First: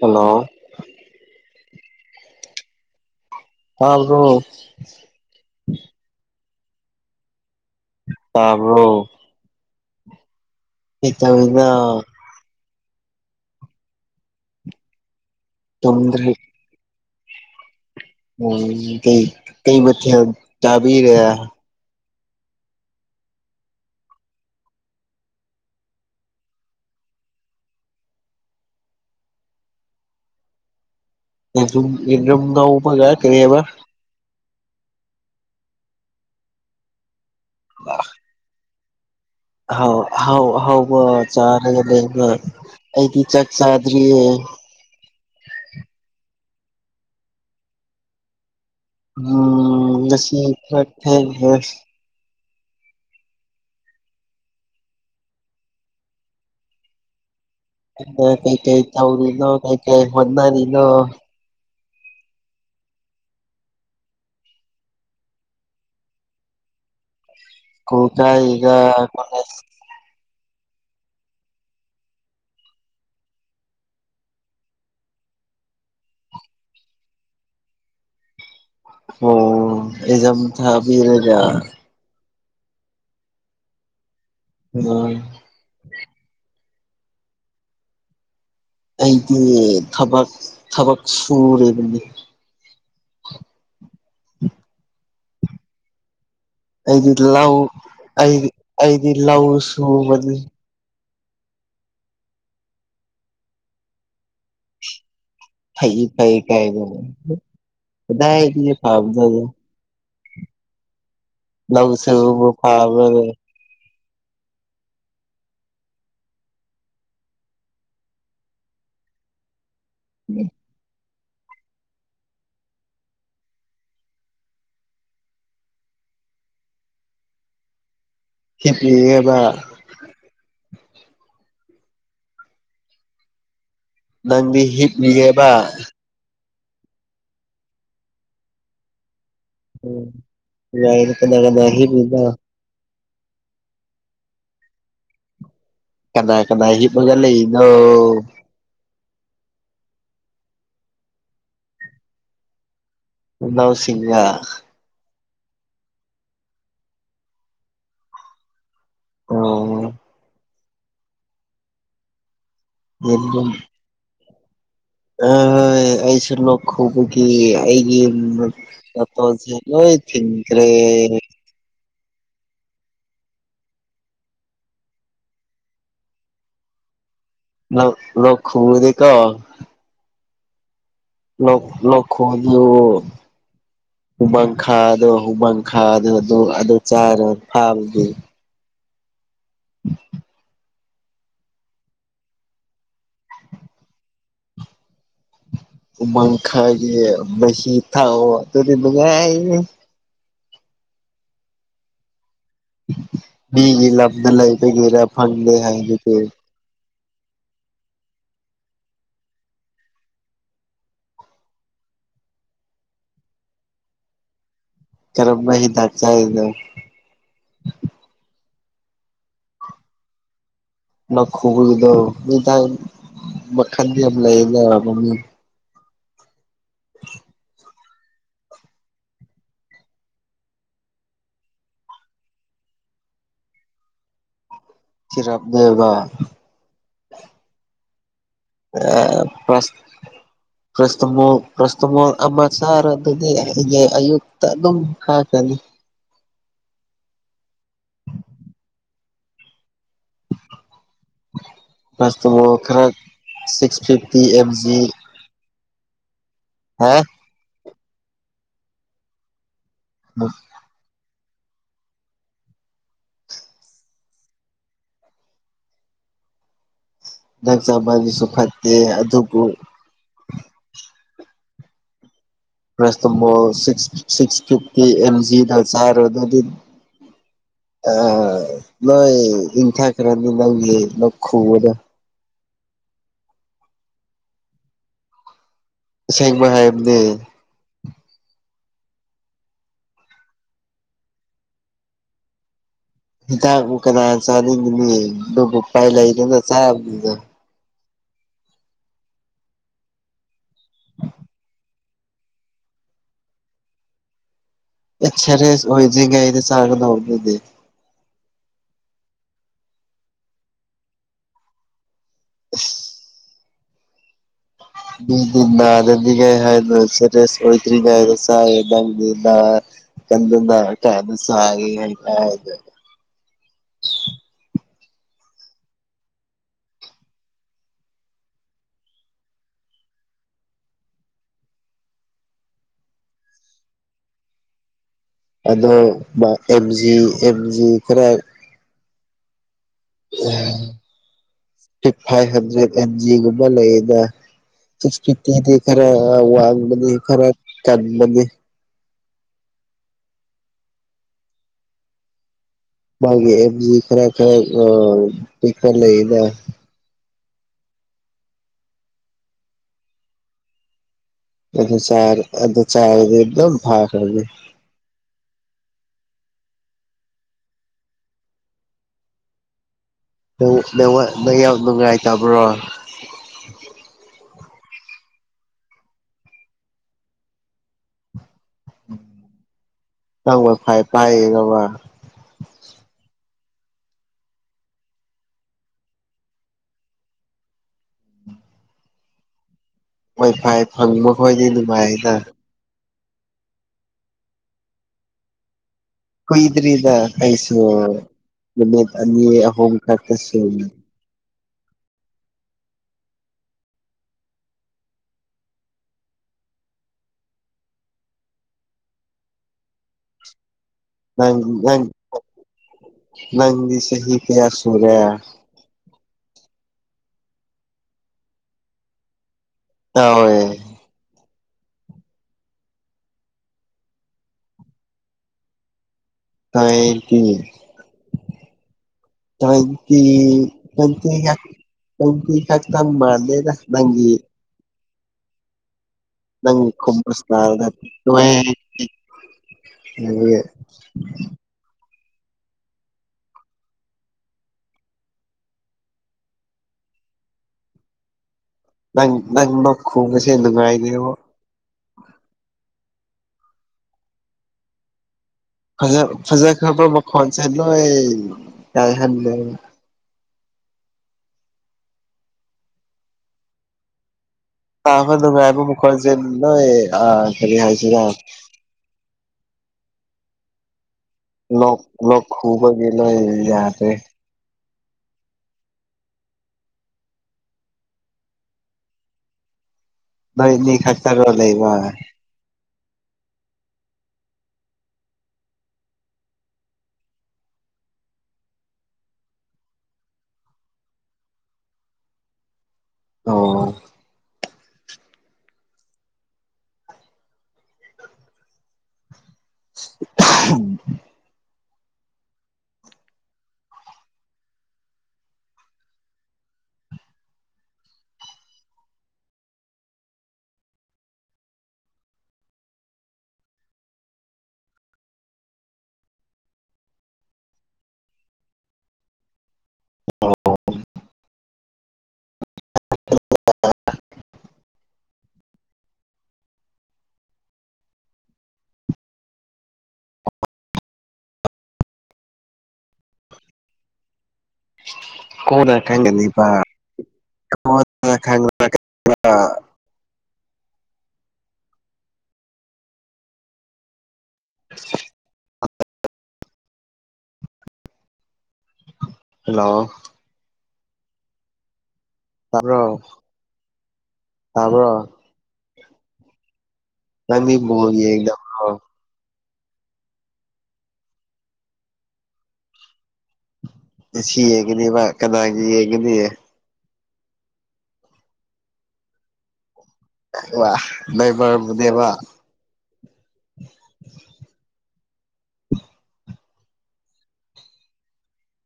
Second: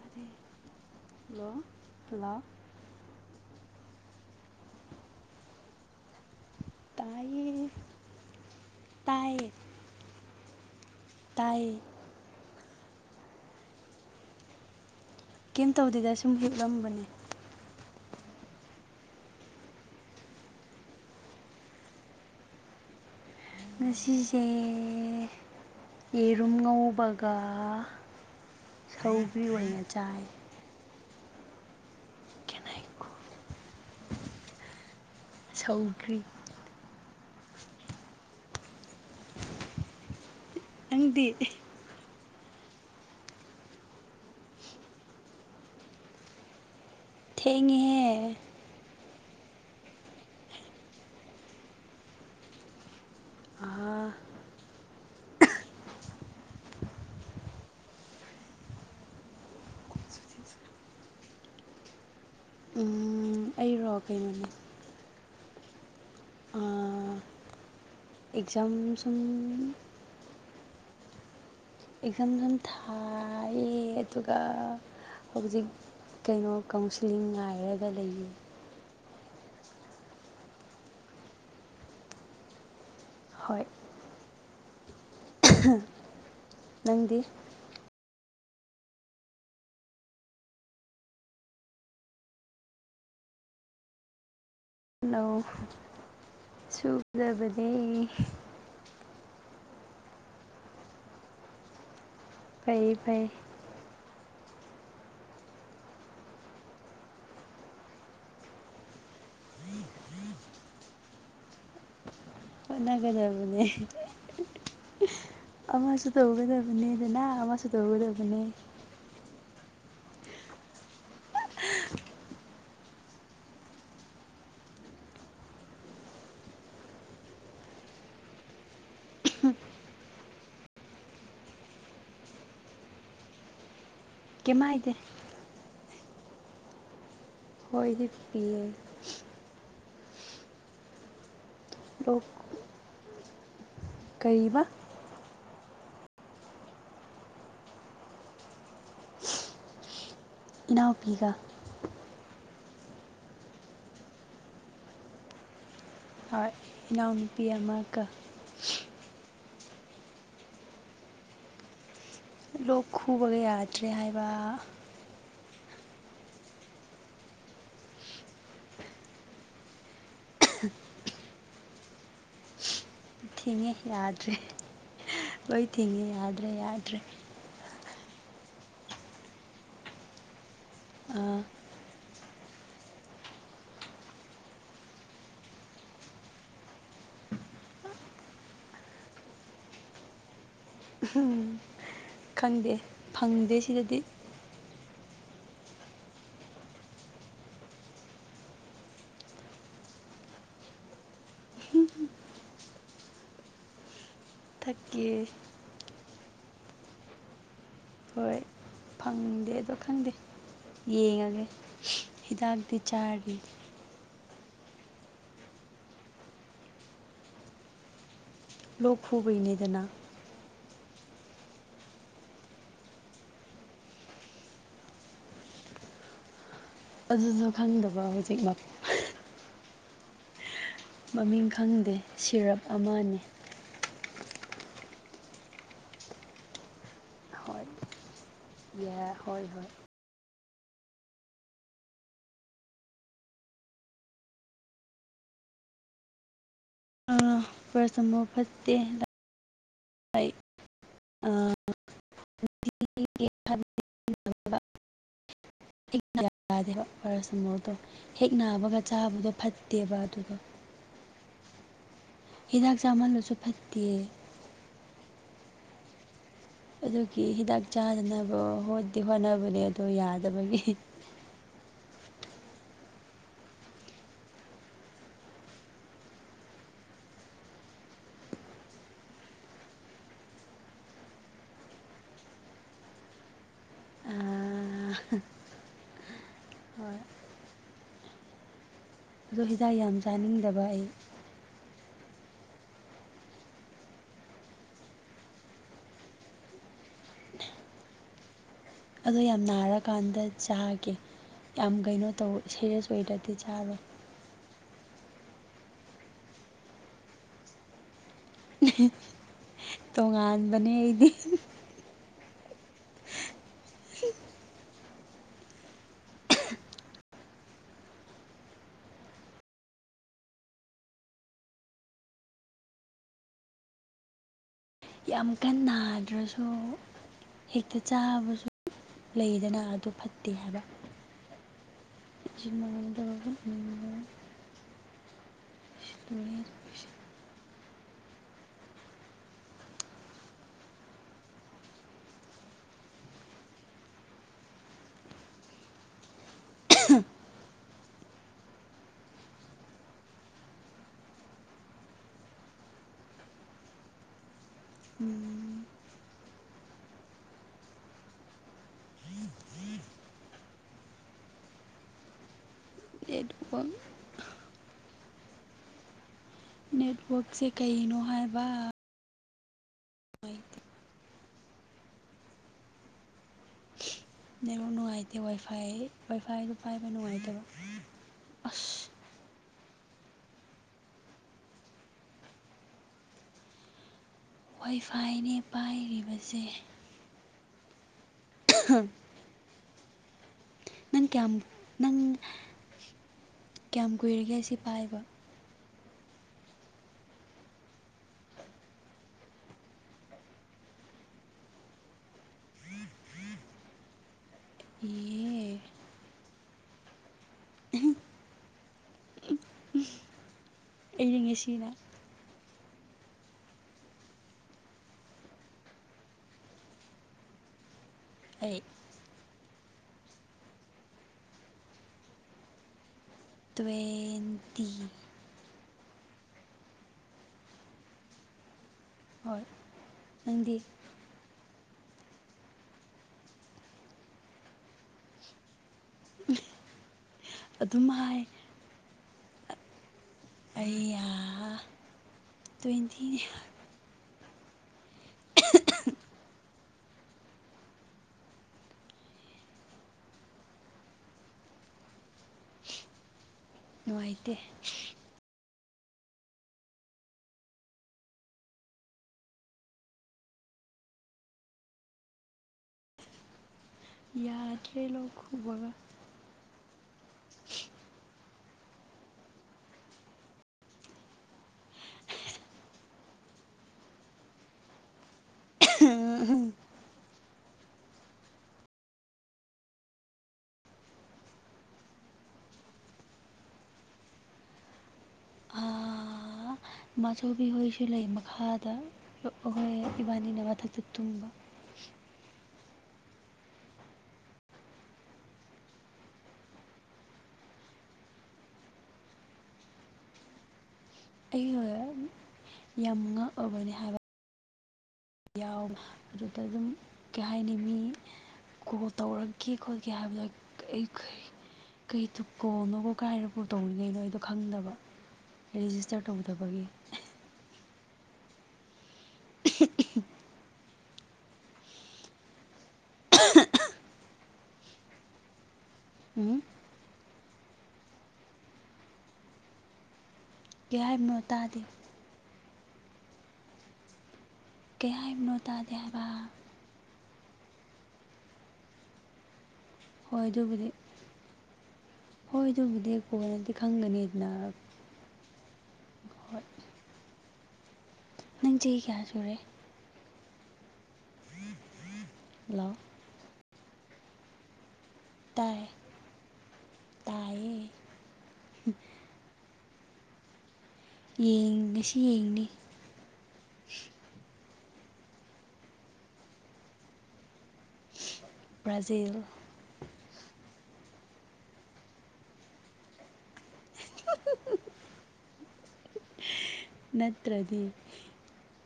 hello hello hello ꯇꯥꯕ꯭ꯔꯣ ꯇꯥꯏꯌꯦ ꯇꯥꯕ꯭ꯔꯣ ꯇꯥꯏꯌꯦ ꯇꯥꯏꯌꯦ ꯀꯩꯗꯧꯔꯤꯅꯣ ꯀꯩꯝ ꯇꯧꯗꯦꯗ ꯇꯨꯝꯗ꯭ꯔꯤ ꯁꯨꯝ ꯍꯤꯞꯂꯝꯕꯅꯦ ꯎꯝ ꯀꯩ ꯀꯩ ꯃꯊꯦꯜ ꯆꯥꯕꯤꯔꯦ ꯉꯁꯤꯖꯦ ꯌꯦꯔꯨꯝ ꯉꯧꯕꯒ ꯁꯧꯒ꯭ꯔꯤ ꯑꯣꯏꯅ ꯆꯥꯏ ꯌꯦꯔꯨꯝ ꯌꯦꯔꯨꯝ ꯉꯧꯕꯒ ꯀꯩꯑꯕ ꯁꯧꯒ꯭ꯔꯤ [inaudible] ꯑꯥꯍꯥꯎ ꯑꯍꯥꯎ ꯑꯥꯍꯥꯎꯕ ꯅꯪꯗꯤ ꯆꯥꯔꯒ ꯂꯩꯕ ꯑꯩꯗꯤ ꯆꯥꯛ ꯆꯥꯗ꯭ꯔꯤꯌꯦ ꯊꯦꯡꯉꯦꯍꯦ ꯎꯝ ꯉꯁꯤ ꯈꯔ ꯊꯦꯡꯒ꯭ꯔꯦ ꯑꯍꯥ ꯑ ꯀꯩ ꯀꯩ ꯇꯧꯔꯤꯅꯣ ꯀꯩ ꯀꯩ ꯍꯣꯠꯅꯔꯤꯅꯣ ꯎꯝ ꯑꯩꯔꯣ ꯀꯩꯅꯣꯅꯦ ꯑꯥ ꯑꯦꯛꯖꯥꯝ ꯁꯨꯝ [unintelligible] ꯑꯦꯛꯖꯥꯝ ꯌꯥꯝ ꯊꯥꯏꯌꯦ ꯑꯗꯨꯒ ꯍꯧꯖꯤꯛ ꯀꯩꯅꯣ ꯀꯥꯎꯟꯁꯤꯂꯤꯡ ꯉꯥꯏꯔꯒ ꯂꯩꯌꯦ ꯑꯣ ꯑꯩꯖꯝ ꯊꯥꯕꯤꯔꯗ ꯍꯣꯏ [unintelligible] ꯍꯥ ꯅꯪꯗꯤ ꯑꯩꯗꯤ ꯊꯕꯥꯛ-ꯊꯕꯥꯛ ꯁꯨꯔꯤꯕꯅꯤ ꯍꯣꯠꯅꯧ ꯑꯩꯗꯤ ꯂꯧ ꯑꯩꯗꯤ ꯑꯩꯗꯤ ꯂꯧ ꯁꯨꯕꯅꯤ ꯐꯩ ꯐꯩ ꯐꯩ ꯐꯩ ꯀꯥꯏ ꯀꯗꯥꯏꯗꯑꯤ ꯐꯕꯅꯣꯗ ꯂꯧ ꯁꯨꯕꯕꯨ ꯐꯕ꯭ꯔꯅꯦ ꯍꯣꯠꯅꯒꯗꯕꯅꯦ ꯑꯃꯁꯨ ꯇꯧꯒꯗꯕꯅꯦꯗꯅ ꯑꯃꯁꯨ ꯇꯧꯒꯗꯕꯅꯦ [inaudible] ꯍꯤꯞꯄꯤꯑꯕ ꯀꯩꯝ ꯅꯪꯗꯤ ꯍꯥꯏꯗꯦ ꯍꯤꯞꯄꯤꯌꯦꯕ ꯍꯣꯏ ꯍꯤꯞꯄꯤꯌꯦ ꯎꯝ ꯀꯗꯥꯢꯗ ꯀꯅꯥ ꯀꯅꯥ ꯍꯤꯞꯂꯤꯅꯣ ꯀꯔꯤꯕꯥ ꯀꯅꯥ ꯀꯅꯥ ꯍꯤꯞꯄꯒ ꯂꯩꯔꯤꯅꯣ ꯏꯅꯥꯎꯄꯤꯒ ꯢꯅꯥꯎꯁꯤꯡꯒ ꯍꯣꯏ ꯏꯅꯥꯎ ꯅꯨꯄꯤ ꯑꯃꯒ ꯑꯣ ꯂꯣꯛ ꯈꯨꯕꯒꯤ ꯌꯥꯗ꯭ꯔꯦ ꯍꯥꯏꯕ ꯑ ꯍꯣꯏꯣꯏ ꯑꯩꯁꯨ ꯂꯣꯛ ꯈꯨꯒꯤ ꯑꯩꯒꯤ ꯅꯇꯣ ꯖꯂ ꯊꯤꯟ꯭ꯔꯦ ꯊꯦꯡꯉꯦ ꯌꯥꯗ꯭ꯔꯦ ꯂꯣꯏ ꯊꯦꯡꯉꯦ ꯌꯥꯗ꯭ꯔꯦ ꯌꯥꯗ꯭ꯔꯦ [unintelligible] ꯑꯥ ꯂ ꯂ ꯈꯣꯗꯨ [unintelligible] [unintelligible] ꯍꯨꯃꯪꯈꯥꯗꯣ ꯍꯨꯃꯪꯈꯥꯗ ꯑꯗꯨ ꯑꯗꯨ ꯆꯥꯔ ꯐꯥꯕꯒꯤ [inaudible] ꯎꯝ ꯈꯪꯗꯦ ꯐꯪꯗꯦ ꯁꯤꯗꯗꯤ ꯎꯃꯪꯈꯥꯏꯒꯤ ꯃꯍꯤ ꯊꯥꯛꯑꯣ ꯑꯗꯨꯗꯤ ꯅꯨꯡꯉꯥꯏꯌꯦ ꯒꯤꯂꯏꯒꯦꯔ ꯊꯛꯀꯤ ꯐꯦ ꯍꯥꯏ ꯍꯣꯏ ꯐꯪꯗꯦ ꯑꯗꯣ ꯈꯪꯗꯦ ꯌꯦꯡꯉꯒ ꯍꯤꯗꯥꯛꯇꯤ ꯆꯥꯔꯤ ꯀꯔꯝꯝꯕ ꯍ ꯗꯥꯛ ꯆꯔꯗ ꯂꯣꯛ ꯈꯨꯕꯩꯅꯤꯗꯅ ꯅꯈꯣꯜꯗꯣ ꯃꯤꯇꯟ ꯃꯈꯟ ꯌꯥꯝ ꯂꯩꯅ ꯃꯃꯤ ꯑꯗꯨꯁꯨ ꯈꯪꯗꯕ ꯍꯧꯖꯤꯛꯃꯛ ꯃꯃꯤꯡ ꯈꯪꯗꯦ ꯁꯤꯔꯞ ꯑꯃꯅꯤ ꯆꯔꯄ ꯗꯕ [unintelligible] ꯍꯣꯏ ꯑ ꯌꯥ ꯍꯣꯏ ꯍꯣꯏ ꯄꯁ ꯭ꯔꯁꯃꯜ ꯑꯃ ꯆꯥꯔ ꯑꯗꯨꯗꯤ ꯑꯩ ꯑꯌꯨꯛꯇ ꯑꯗꯨꯝ ꯊꯥꯒꯅꯤ ꯄꯥꯔꯁꯇꯃꯣꯜ ꯐꯠꯇꯦ ꯔꯁꯇꯣ ꯈꯔ ꯁꯤꯛꯁ ꯐꯤꯞꯇꯤ ꯑꯦꯞ ꯖꯤ ꯍꯦꯛ- ꯌꯥꯗꯦꯕ ꯍꯥ ꯄꯦꯔꯁꯇꯃꯣꯜꯇꯣ ꯍꯦꯛ ꯅꯥꯕꯒ ꯆꯥꯕꯗꯣ ꯐꯠ ꯇꯦꯕ ꯗꯨꯒ ꯍꯤꯗꯥꯛ ꯆꯥꯃꯜꯂꯁꯨ ꯐꯠꯇꯦ ꯑꯗꯨꯒꯤ ꯍꯤꯗꯥꯛ ꯆꯥꯕꯗꯨꯁꯨ ꯐꯠꯇꯦ ꯆꯥꯗꯅꯕꯗꯤ ꯑꯗꯨꯕꯨ ꯍꯣꯠꯅꯕꯅꯦ ꯑꯗꯣ ꯌꯥꯗꯕꯒꯤ ꯦꯁꯇꯝꯕꯣꯜ ꯁꯤꯛ ꯁꯤꯛꯁ ꯐꯤꯐꯇꯤ ꯑꯦꯝ ꯖꯤꯗ ꯆꯥꯏꯔ ꯑꯗꯨꯗꯤ ꯑꯥꯏ ꯅꯣꯏ ꯏꯟꯊꯛꯗ꯭ꯔꯗꯤ ꯈꯪꯗꯦ ꯂꯣꯛ ꯈꯨꯕꯗꯣ ꯑꯁꯦꯡꯕ ꯍꯥꯏꯕꯗꯤ ꯍꯣꯏ ꯑꯗꯣ ꯍꯤꯗꯥꯛ ꯌꯥꯝ ꯆꯥꯅꯤꯡꯗꯕ ꯑꯩ ꯍꯤꯗꯥꯛꯕꯨ ꯀꯅꯥ ꯆꯥꯅꯤꯡꯅꯤ ꯑꯗꯨꯕꯨ ꯎꯄꯥꯏ ꯂꯩꯇꯅ ꯆꯥꯕꯗꯨꯗ ꯑꯗꯣ ꯌꯥꯝ ꯅꯥꯔꯀꯥꯟꯗ ꯆꯥꯒꯦ ꯌꯥꯝ ꯀꯩꯅꯣ ꯇꯧ ꯁꯦꯔꯦꯁ ꯑꯣꯏꯗ꯭ꯔꯗꯤ ꯆꯥꯔꯣꯏ ꯑꯦꯛ ꯁꯦꯔꯦꯁ ꯑꯣꯏꯗꯔꯤꯉꯩꯗ ꯋꯥꯒꯗꯕ ꯅꯤꯅꯦ ꯇꯣꯉꯥꯟꯕꯅꯦ ꯑꯩꯗꯤ [inaudible] ꯍ ꯃꯤꯗꯤ ꯅꯥꯗꯅꯤꯉꯥꯏ ꯍꯥꯏꯗꯅ ꯁꯦꯔꯤꯌꯁ ꯑꯣꯏꯗ꯭ꯔꯤꯉꯩꯗ ꯆꯥꯏ ꯅꯪꯗꯤ ꯀꯟ ꯀ ꯑꯗꯨ ꯁ [unintelligible] ꯌꯥꯝ ꯀꯟꯅ ꯅꯥꯗ꯭ꯔꯁꯨ ꯍꯦꯛꯇ ꯆꯥꯕꯁꯨ ꯂꯩꯗꯅ ꯑꯗꯨ ꯐꯠꯇꯦ ꯍꯥꯏꯕ ꯆꯤꯟ ꯃꯗꯕꯟ ꯍꯉ [inaudible] ꯑꯗꯣ ꯑꯦꯝ ꯖꯤ ꯑꯦꯝ ꯖꯤ ꯈꯔ ꯎꯝ ꯐ ꯐꯥꯏꯚ ꯍꯟꯗ꯭ꯔꯦꯠ ꯑꯦ ꯖꯤꯒꯨꯝꯕ ꯂꯩꯗ ꯁꯤꯛꯁꯇꯤ ꯇꯤꯗꯤ ꯈꯔ ꯋꯥ ꯃ ꯈꯔ ꯇꯥꯕꯤꯔꯒꯦ ꯃꯥꯒꯤ ꯑꯦꯞꯖꯤ ꯈꯔ ꯈꯔ ꯈꯔ ꯂꯩꯌꯦꯗ ꯑꯗꯨ -ꯆꯥ-ꯑꯗꯨ ꯆꯥꯔꯗꯤ ꯑꯗꯨꯝ ꯅꯦꯠꯋꯛ ꯐꯈ꯭ꯔꯅꯤ ꯅꯦꯠꯋꯛꯁꯦ ꯀꯩꯅꯣ ꯍꯥꯏꯕ ꯅꯪ ꯅꯦꯋꯛ-ꯅꯦꯋꯛ ꯅꯨꯡꯉꯥꯏ ꯇꯕ꯭ꯔꯣ ꯅꯦꯋꯥꯛ ꯅꯨꯡꯉꯥꯏꯇꯦ ꯋꯥꯏ ꯐꯥꯏ ꯋꯥꯏꯐꯥꯏꯗꯨ ꯄꯥꯏꯕ ꯅꯨꯡꯉꯥꯏꯇꯕ ꯑꯁ ꯅꯪ ꯋꯥꯢ ꯐꯥꯏ ꯄꯥꯢꯔꯕ ꯋꯥꯏꯐꯥꯏꯅꯦ ꯄꯥꯏꯔꯤꯕꯁꯦ [unintelligible] ꯋꯥꯏ ꯐꯥꯏ ꯅꯪ ꯐꯪꯕ ꯀꯌꯥꯝ ꯈꯣꯏꯗꯤ ꯅꯪ ꯅꯨꯡꯉꯥꯏꯗ ꯀꯌꯥꯝ ꯀꯨꯏꯔꯒꯦ ꯑꯁꯤ ꯄꯥꯏꯕ ꯀꯣꯏꯗ꯭ꯔꯤꯗ ꯀꯩꯁꯨ ꯅꯨꯃꯤꯠ ꯑꯅꯤ ꯑꯍꯨꯝ ꯈꯇ ꯁꯨꯔꯤ ꯌꯦ ꯑꯩꯗꯤ ꯅꯪ ꯉꯁꯤꯅ ꯅꯪ ꯅꯪꯗꯤ ꯆꯍꯤ ꯀꯌꯥ ꯁꯨꯔꯦ ꯑꯩ ꯍꯣꯏ ꯇ꯭ꯋꯦꯗꯤ ꯀ꯭ꯋꯦꯟꯇꯤ ꯍꯣꯏ ꯇ꯭ꯋꯦꯟꯇꯤ ꯅꯪꯗꯤ ꯇ꯭ꯋꯦꯟꯇꯤ ꯌꯥ ꯇꯋꯦꯟꯇꯤ ꯈꯛꯇꯪ ꯃꯥꯟꯗꯦꯗ ꯅꯪꯒꯤ ꯅꯪ ꯈꯨꯝꯕ ꯏꯁꯇꯥꯢꯜꯗꯣ ꯑꯗꯨꯝ ꯍꯥꯏ ꯇ꯭ꯋꯦꯟꯇꯤ [unintelligible] ꯇ꯭ꯋꯦꯟꯇꯤꯅꯤ ꯍꯣꯢ [unintelligible] ꯅꯪ ꯅꯪ ꯂꯣꯛ ꯈꯨꯕꯁꯦ ꯅꯨꯉꯥꯢꯕꯤꯔꯣ ꯅꯨꯡꯉꯥꯏꯇꯦ ꯐꯖ ꯐꯖꯈ꯭ꯔꯕ ꯃꯈꯣꯟꯁꯦ ꯂꯣꯏ ꯀꯥꯏꯍꯜꯂꯦ ꯌꯥꯗ꯭ꯔꯤ ꯇꯥꯕ ꯅꯨꯡꯉꯥꯏꯕ ꯃꯈꯜꯁꯦ ꯂꯣꯏ ꯑ ꯀꯔꯤ ꯍꯥꯏꯁꯤꯔ ꯂꯣꯛ ꯂꯣꯛ ꯈꯨꯕꯒꯤ ꯅꯣꯢ ꯌꯥꯗ꯭ꯔꯦ [unintelligible] ꯅꯣꯏꯅꯤ ꯈꯛꯇꯔꯣ ꯂꯩꯕ [inaudible] ꯃꯥꯆꯨꯕꯤꯍꯣꯏꯁꯨ ꯂꯩ ꯃꯈꯥꯗ ꯑꯈꯣꯢꯏ ꯏꯕꯥꯅꯤꯅ ꯃꯊꯛꯇ ꯇꯨꯝꯕ ꯑꯣ [inaudible] [unintelligible] ꯑꯩ ꯌꯥꯝ ꯉꯥꯛ ꯑꯕꯅꯤ ꯍꯥꯏꯕ ꯌꯥꯎ ꯑꯗꯨꯗ ꯑꯗꯨꯝ ꯀꯩ ꯍꯥꯏꯅꯤ ꯃꯤ ꯀꯣꯜ ꯇꯧꯔꯛꯒꯦ ꯈꯣꯠꯀꯦ ꯍꯥꯏꯕꯗꯣ ꯑꯩꯈ ꯀꯩ ꯇꯨꯀꯣꯅꯣꯕꯨꯣ ꯀꯥꯏꯔꯕꯨ ꯇꯧꯔꯤꯉꯩꯅꯣ ꯑꯩꯗꯣ ꯈꯪꯗꯕ ꯔꯦꯖꯤꯁꯇꯔ ꯇꯧꯗꯕꯒꯤ [unintelligible] [inaudible] ꯎꯝ ꯀꯩ ꯍꯥꯏꯕꯅꯣ ꯇꯥꯗꯦ ꯀꯩ ꯍꯥꯏꯕꯅꯣ ꯇꯥꯗꯦ ꯀꯣꯅ ꯍꯥꯏꯕ ꯈꯡꯒꯅꯤꯕ ꯀꯣꯅ ꯈꯪꯂꯛꯀꯅꯤꯕ ꯍꯣꯏ ꯑꯗꯨꯕꯨꯗꯤ ꯍꯣꯏ ꯑꯗꯨꯕꯨꯗꯤ ꯀꯣꯅꯗꯤ ꯈꯪꯒꯅꯤꯗꯅ [unintelligible] ꯍꯣꯏ ꯅꯪ ꯆꯍꯤ ꯀꯌꯥ ꯁꯨꯔꯦ ꯍꯜꯂꯣ ꯍꯜꯂꯣ ꯇꯥꯕ꯭ꯔꯣ ꯇꯥꯕ꯭ꯔꯣ ꯇꯥꯏ ꯅꯪꯗꯤ ꯇꯥꯏꯌꯦ ꯕꯣꯜ ꯌꯦꯡꯗ ꯌꯦꯡ ꯉꯁꯤ ꯌꯦꯡꯅꯤ ꯉꯁꯤ ꯌꯦꯡꯒꯅꯤꯕ ꯀꯅꯥꯒꯤ ꯌꯦꯡꯒꯅꯤ ꯕ꯭ꯔꯥꯖꯤꯜ ꯋꯥ ꯅꯕꯔꯕꯨꯗꯤꯕ [inaudible] ꯅꯠꯇ꯭ꯔꯗꯤ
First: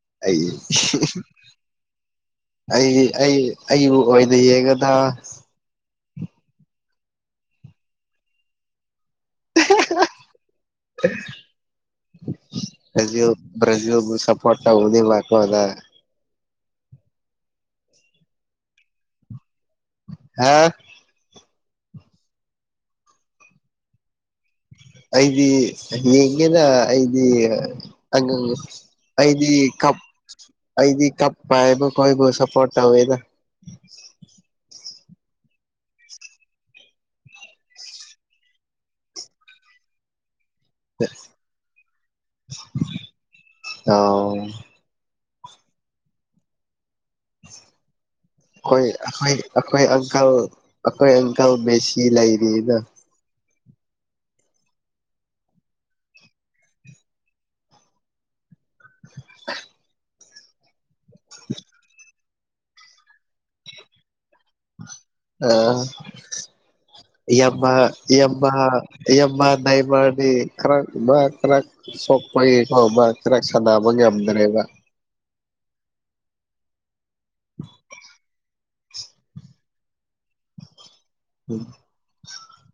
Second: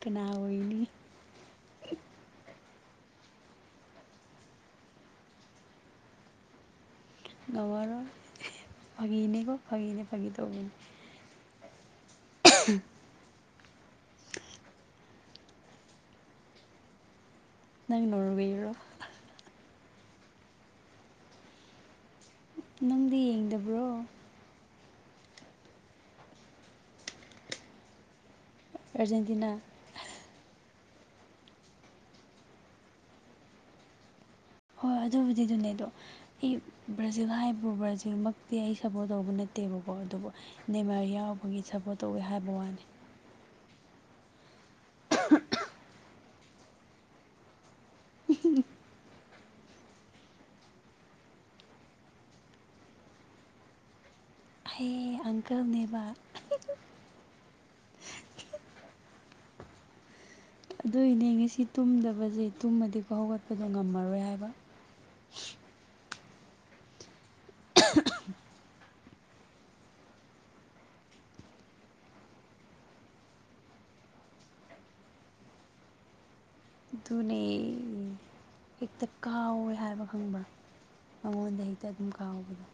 ꯀꯅꯥ ꯑꯩ ꯑꯣꯏꯅꯤ ꯑꯩ ꯑꯩ ꯑꯩꯕꯨ ꯑꯣꯏꯅ ꯌꯦꯒꯗ ꯉꯝꯔꯔꯣꯏ ꯐꯒꯤꯅꯦꯀꯣ ꯐꯒꯤꯅꯦ ꯐꯒꯤ ꯇꯧꯕꯅꯤ ꯕꯔꯖꯤꯜ- ꯕ꯭ꯔꯖꯤꯜꯕꯨ ꯁꯄꯣꯔꯠ ꯇꯧꯒꯅꯤꯕ ꯅꯠꯇꯔꯣ ꯅꯪ ꯅꯪ ꯅꯔꯕꯤꯔꯣ ꯍꯥ ꯅꯪꯗꯤ ꯌꯦꯡꯗꯕ꯭ꯔꯣ ꯑꯩꯗꯤ ꯌꯦꯡꯒꯦꯅ ꯑꯩꯗꯤ ꯑꯪ ꯑꯩꯗꯤ ꯑꯥꯔꯖꯦꯟꯇꯤꯅꯥ ꯀꯞ ꯑꯩꯗꯤ ꯀꯞꯄ ꯍꯥꯏꯕ ꯀꯣꯏꯕꯨ ꯁꯄꯣꯔꯠ ꯇꯧꯋꯦꯗ [inaudible] ꯍꯣꯏ ꯑꯗꯨꯕꯨꯗꯤ ꯑꯗꯨꯅꯦꯗꯣ ꯑꯩ ꯕ꯭ꯔꯥꯖꯤꯜ ꯍꯥꯏꯕꯕꯨ ꯕ꯭ꯔꯥꯖꯤꯜꯃꯛꯇꯤ ꯑꯩ ꯁꯞꯄꯣꯔꯠ ꯇꯧꯕ ꯅꯠꯇꯦꯕꯀꯣ ꯑꯗꯨꯕꯨ ꯅꯦꯃꯔ ꯌꯥꯎꯕꯒꯤ ꯁꯞꯄꯣꯔꯠ ꯇꯧꯋꯤ ꯍꯥꯏꯕ ꯋꯥꯅꯤ ꯑꯣ [inaudible] [inaudible] ꯑꯩꯈꯣꯏ- ꯑꯩꯈꯣꯏ- ꯑꯩꯈꯣꯏ ꯑꯪꯀꯜ ꯑꯩꯈꯣꯏ ꯑꯪꯀꯜ ꯃꯦꯁꯤ ꯂꯩꯔꯤꯅ ꯍꯌꯦ ꯑꯪꯀꯜꯅꯦꯕ [inaudible] ꯑꯗꯨꯏꯅꯦ ꯉꯁꯤ ꯇꯨꯝꯗꯕꯁꯦ ꯇꯨꯝꯃꯗꯤꯀꯣ ꯍꯧꯒꯠꯄꯗꯣ ꯉꯝꯃꯔꯣꯏ ꯍꯥꯏꯕ ꯑ ꯌꯥꯝꯃ ꯌꯥꯝꯃꯍꯥ ꯏ ꯅꯏꯃꯅꯤ ꯀꯔ ꯀꯔ ꯁꯣꯛꯄꯒꯤ ꯐꯥꯎꯕ ꯀꯈꯤꯔꯥꯛ ꯁꯥꯟꯅꯕ ꯉꯝꯗ꯭ꯔꯦꯕ ꯑꯗꯨꯅꯦ ꯍꯦꯛꯇ ꯀꯥꯎꯋꯦ ꯍꯥꯏꯕ ꯈꯪꯕ꯭ꯔ ꯃꯉꯣꯟꯗ ꯍꯦꯛꯇ ꯑꯗꯨꯝ ꯀꯥꯎꯕꯗꯣ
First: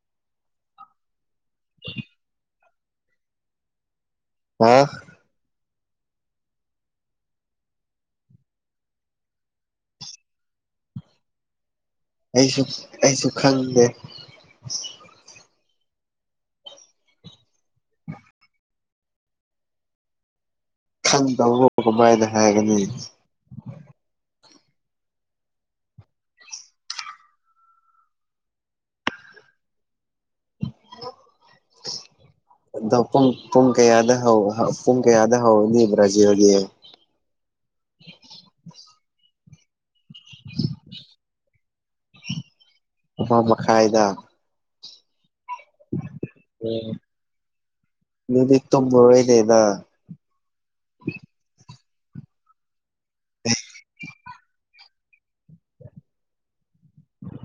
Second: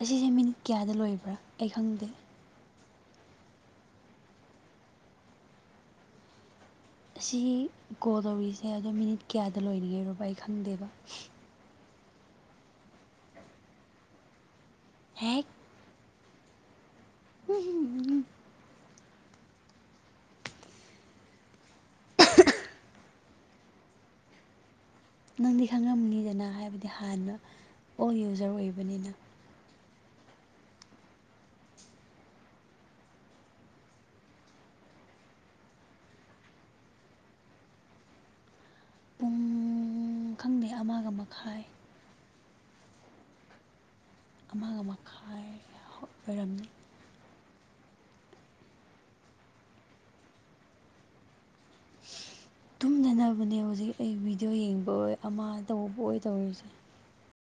ꯑꯁꯤꯁꯦ ꯃꯤꯅꯤꯠ ꯀꯌꯥꯗ ꯂꯣꯏꯕ꯭ꯔꯥ ꯑꯩ ꯈꯪꯗꯦ ꯑ ꯑꯁꯤ ꯀꯣꯜ ꯇꯧꯔꯤꯁꯦ ꯑꯗꯣ ꯃꯤꯅꯤꯠ ꯀꯌꯥꯗ ꯂꯣꯏꯔꯤꯒꯦꯔꯣꯕ ꯑꯩ ꯈꯪꯗꯦꯕ ꯑꯩꯁꯨ ꯑꯩꯁꯨ ꯈꯪꯗꯦ ꯍ ꯎ ꯈꯪꯗꯧꯔꯣ ꯀꯃꯥꯏꯅ ꯍꯥꯏꯔꯒꯅꯤ ꯅꯪꯗꯤ ꯈꯪꯉꯝꯅꯤꯗꯅ ꯍꯥꯏꯕꯗꯤ ꯍꯥꯟꯅ ꯑꯣꯜ ꯌꯨꯖꯔ ꯑꯣꯏꯕꯅꯤꯅ [inaudible] ꯑ ꯄꯨꯡ ꯄꯨꯡ ꯀꯌꯥꯗ ꯍ ꯄꯨꯡ ꯀꯌꯥꯗ ꯍꯗꯤꯕ꯭ꯔꯥꯖꯤ ꯍꯧꯗꯤ ꯄꯨꯡ [inaudible] ꯈꯪꯗꯦ ꯑꯃꯒ ꯃꯈꯥꯏ ꯑ ꯃꯈꯥꯏꯗ ꯑꯃꯒ ꯃꯈꯥꯏ ꯑꯣꯏꯔꯝꯅꯤ ꯎꯝ ꯑꯗꯨꯗꯤ ꯇꯨꯝꯔꯣꯏꯅꯦ ꯅ ꯪ ꯇꯨꯝꯗꯅꯕꯅꯦ ꯍꯧꯖꯤꯛ ꯑꯩ ꯚꯤꯗꯤꯑꯣ ꯌꯦꯡꯕ ꯑꯣꯏ ꯑꯃ ꯇꯧꯕ ꯑꯣꯏ ꯇꯧꯔꯤꯁꯦ